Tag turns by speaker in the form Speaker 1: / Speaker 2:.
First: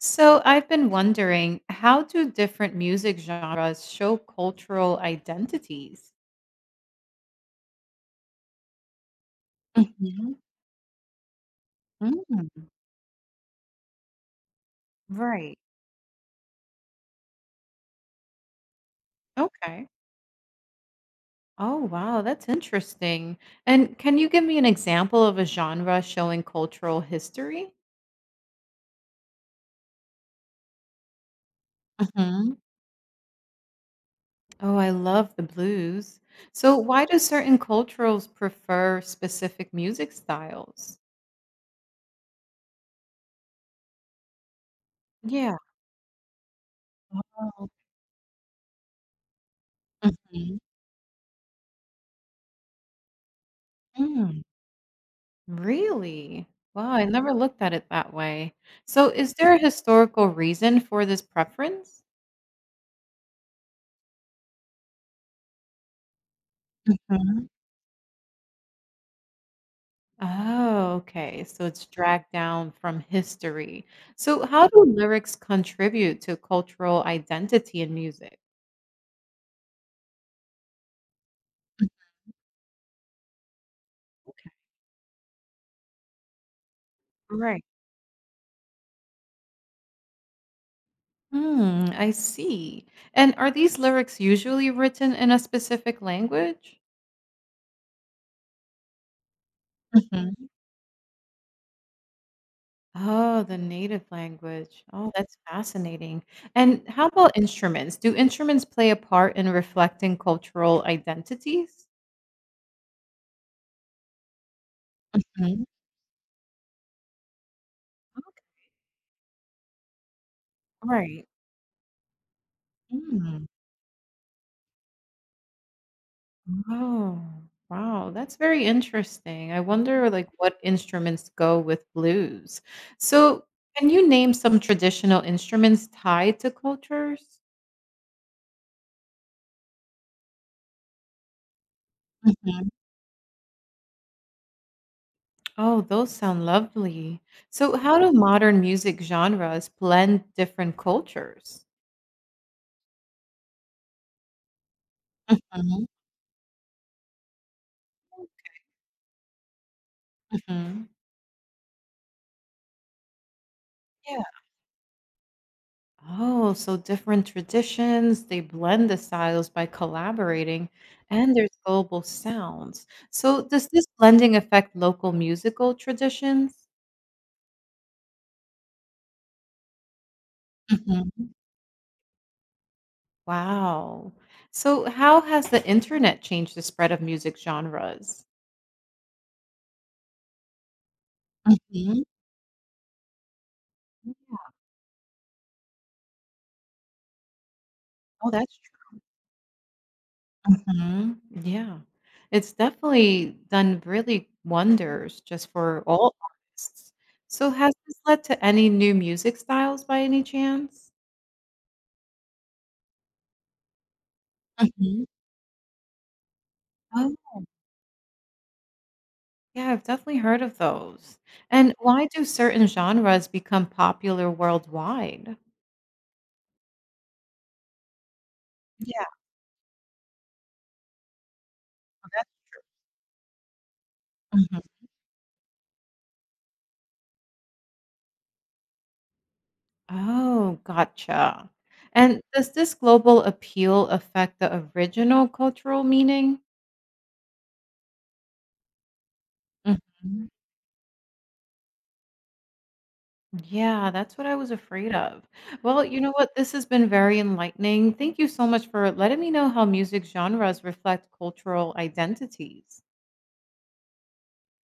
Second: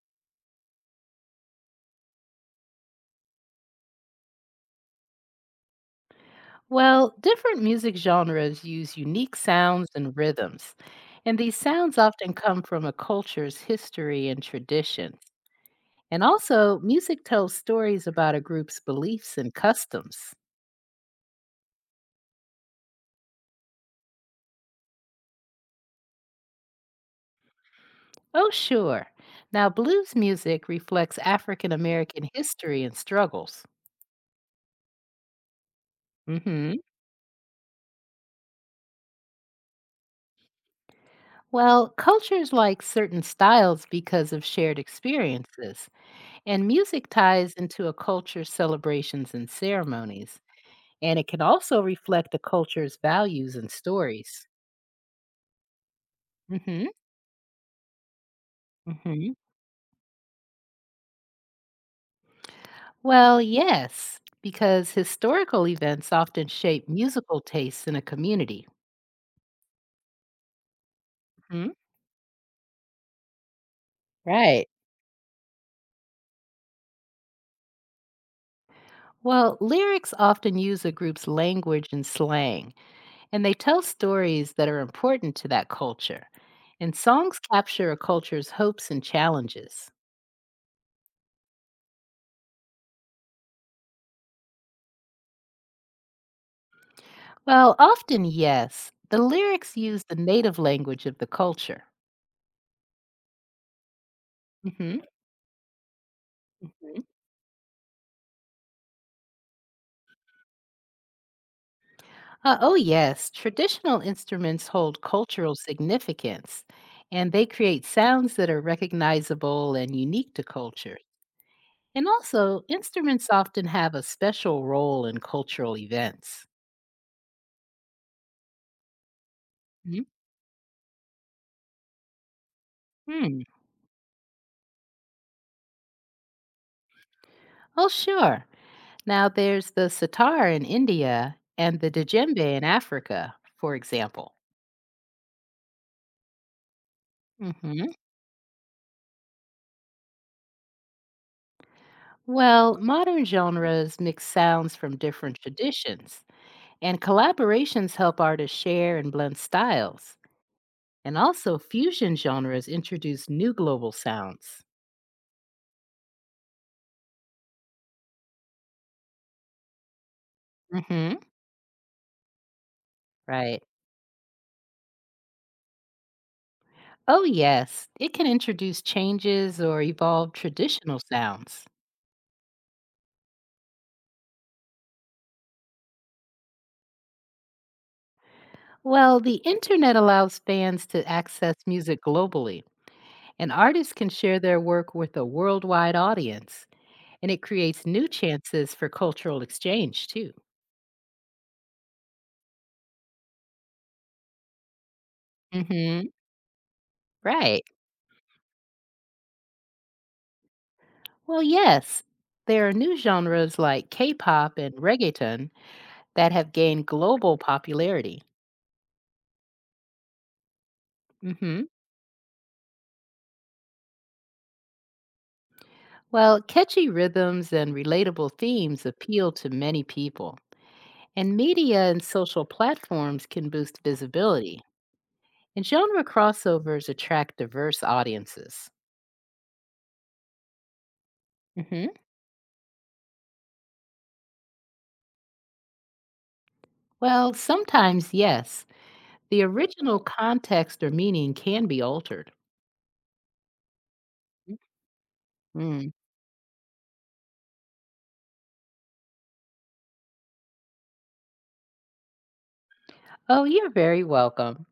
Speaker 1: So I've been wondering, how do different music genres show cultural identities?
Speaker 2: Well, different music genres use unique sounds and
Speaker 1: Mhm.
Speaker 2: rhythms, and these sounds often
Speaker 1: Mm,
Speaker 2: come from a culture's history and traditions.
Speaker 1: right.
Speaker 2: And also, music tells stories about a group's beliefs and
Speaker 1: Okay.
Speaker 2: customs.
Speaker 1: Oh, wow, that's interesting. And can you give me an example of a genre showing cultural history?
Speaker 2: Oh, sure. Now, blues music reflects African American
Speaker 1: Hmm.
Speaker 2: history and struggles.
Speaker 1: Oh, I love the blues. So
Speaker 2: Hmm.
Speaker 1: why do certain cultures prefer specific music styles?
Speaker 2: Well, cultures like certain styles because of shared
Speaker 1: Yeah.
Speaker 2: experiences, and music ties
Speaker 1: Oh.
Speaker 2: into a culture's celebrations and ceremonies. And it can also reflect the culture's values and
Speaker 1: Mhm.
Speaker 2: stories.
Speaker 1: Really?
Speaker 2: Hmm.
Speaker 1: Wow, I never looked at it that way. So is
Speaker 2: Hmm.
Speaker 1: there a historical reason for this preference?
Speaker 2: Well, yes, because historical events often shape musical
Speaker 1: Mhm.
Speaker 2: tastes in a community.
Speaker 1: Oh, okay. So
Speaker 2: Hmm.
Speaker 1: it's dragged down from history. So how
Speaker 2: Right.
Speaker 1: do lyrics contribute to cultural identity in music?
Speaker 2: Well, lyrics often use a group's language and slang, and they tell stories that are important to that culture. And songs
Speaker 1: Right.
Speaker 2: capture a culture's hopes and challenges.
Speaker 1: Hmm, I see. And are these lyrics usually written in a specific language?
Speaker 2: Well, often, yes, the lyrics use the native language of the culture.
Speaker 1: Oh, the native language.
Speaker 2: Hmm.
Speaker 1: Oh, that's fascinating. And how about instruments? Do instruments play a part in reflecting cultural identities?
Speaker 2: Oh, yes. Traditional instruments hold cultural
Speaker 1: Mhm.
Speaker 2: significance and they create sounds that are recognizable and unique to culture.
Speaker 1: Right.
Speaker 2: And also, instruments
Speaker 1: Mm.
Speaker 2: often have a special role in cultural events.
Speaker 1: Oh, wow. That's very interesting. I wonder like what instruments go with blues.
Speaker 2: Mhm.
Speaker 1: So, can you name some traditional instruments tied to cultures?
Speaker 2: Oh, sure. Now, there's the sitar in India and the djembe in
Speaker 1: Mhm.
Speaker 2: Africa, for example.
Speaker 1: Oh, those sound lovely. So,
Speaker 2: Hmm.
Speaker 1: how do modern music genres blend different cultures?
Speaker 2: Well, modern genres mix sounds from different traditions, and collaborations help artists share and blend styles.
Speaker 1: Mhm.
Speaker 2: And also, fusion genres introduce new global
Speaker 1: Yeah.
Speaker 2: sounds.
Speaker 1: Oh, so different traditions, they blend the styles by collaborating,
Speaker 2: Hmm.
Speaker 1: and there's global sounds. So,
Speaker 2: Right.
Speaker 1: does this blending affect local musical traditions?
Speaker 2: Oh, yes, it can introduce changes or evolve traditional
Speaker 1: Mhm.
Speaker 2: sounds.
Speaker 1: Wow. So, how has the internet changed the spread of music genres?
Speaker 2: Well, the internet allows fans to access music
Speaker 1: Mhm.
Speaker 2: globally, and artists can share their work with a worldwide audience. And it creates new
Speaker 1: Oh, that's.
Speaker 2: chances for cultural exchange, too.
Speaker 1: Mhm. Yeah. It's definitely done really wonders just for
Speaker 2: Hmm.
Speaker 1: all artists. So
Speaker 2: Right.
Speaker 1: has this led to any new music styles by any chance?
Speaker 2: Well, yes, there are new genres like K pop and
Speaker 1: Mhm.
Speaker 2: reggaeton that have gained
Speaker 1: Oh,
Speaker 2: global popularity.
Speaker 1: yeah, I've definitely heard of those.
Speaker 2: Hmm.
Speaker 1: And why do certain genres become popular worldwide?
Speaker 2: Well, catchy rhythms and relatable themes
Speaker 1: Yeah.
Speaker 2: appeal to many people, and media and
Speaker 1: that-
Speaker 2: social platforms can boost
Speaker 1: Mhm.
Speaker 2: visibility. And genre crossovers attract diverse audiences.
Speaker 1: Oh, gotcha.
Speaker 2: Hmm.
Speaker 1: And does this global appeal affect the original cultural meaning?
Speaker 2: Well, sometimes, yes, the original
Speaker 1: Mhm.
Speaker 2: context or meaning can be altered.
Speaker 1: Yeah, that's what I was afraid of. Well,
Speaker 2: Mm.
Speaker 1: you know what? This has been very enlightening. Thank you so much for letting me know how music genres reflect cultural identities.
Speaker 2: Oh, you're very welcome.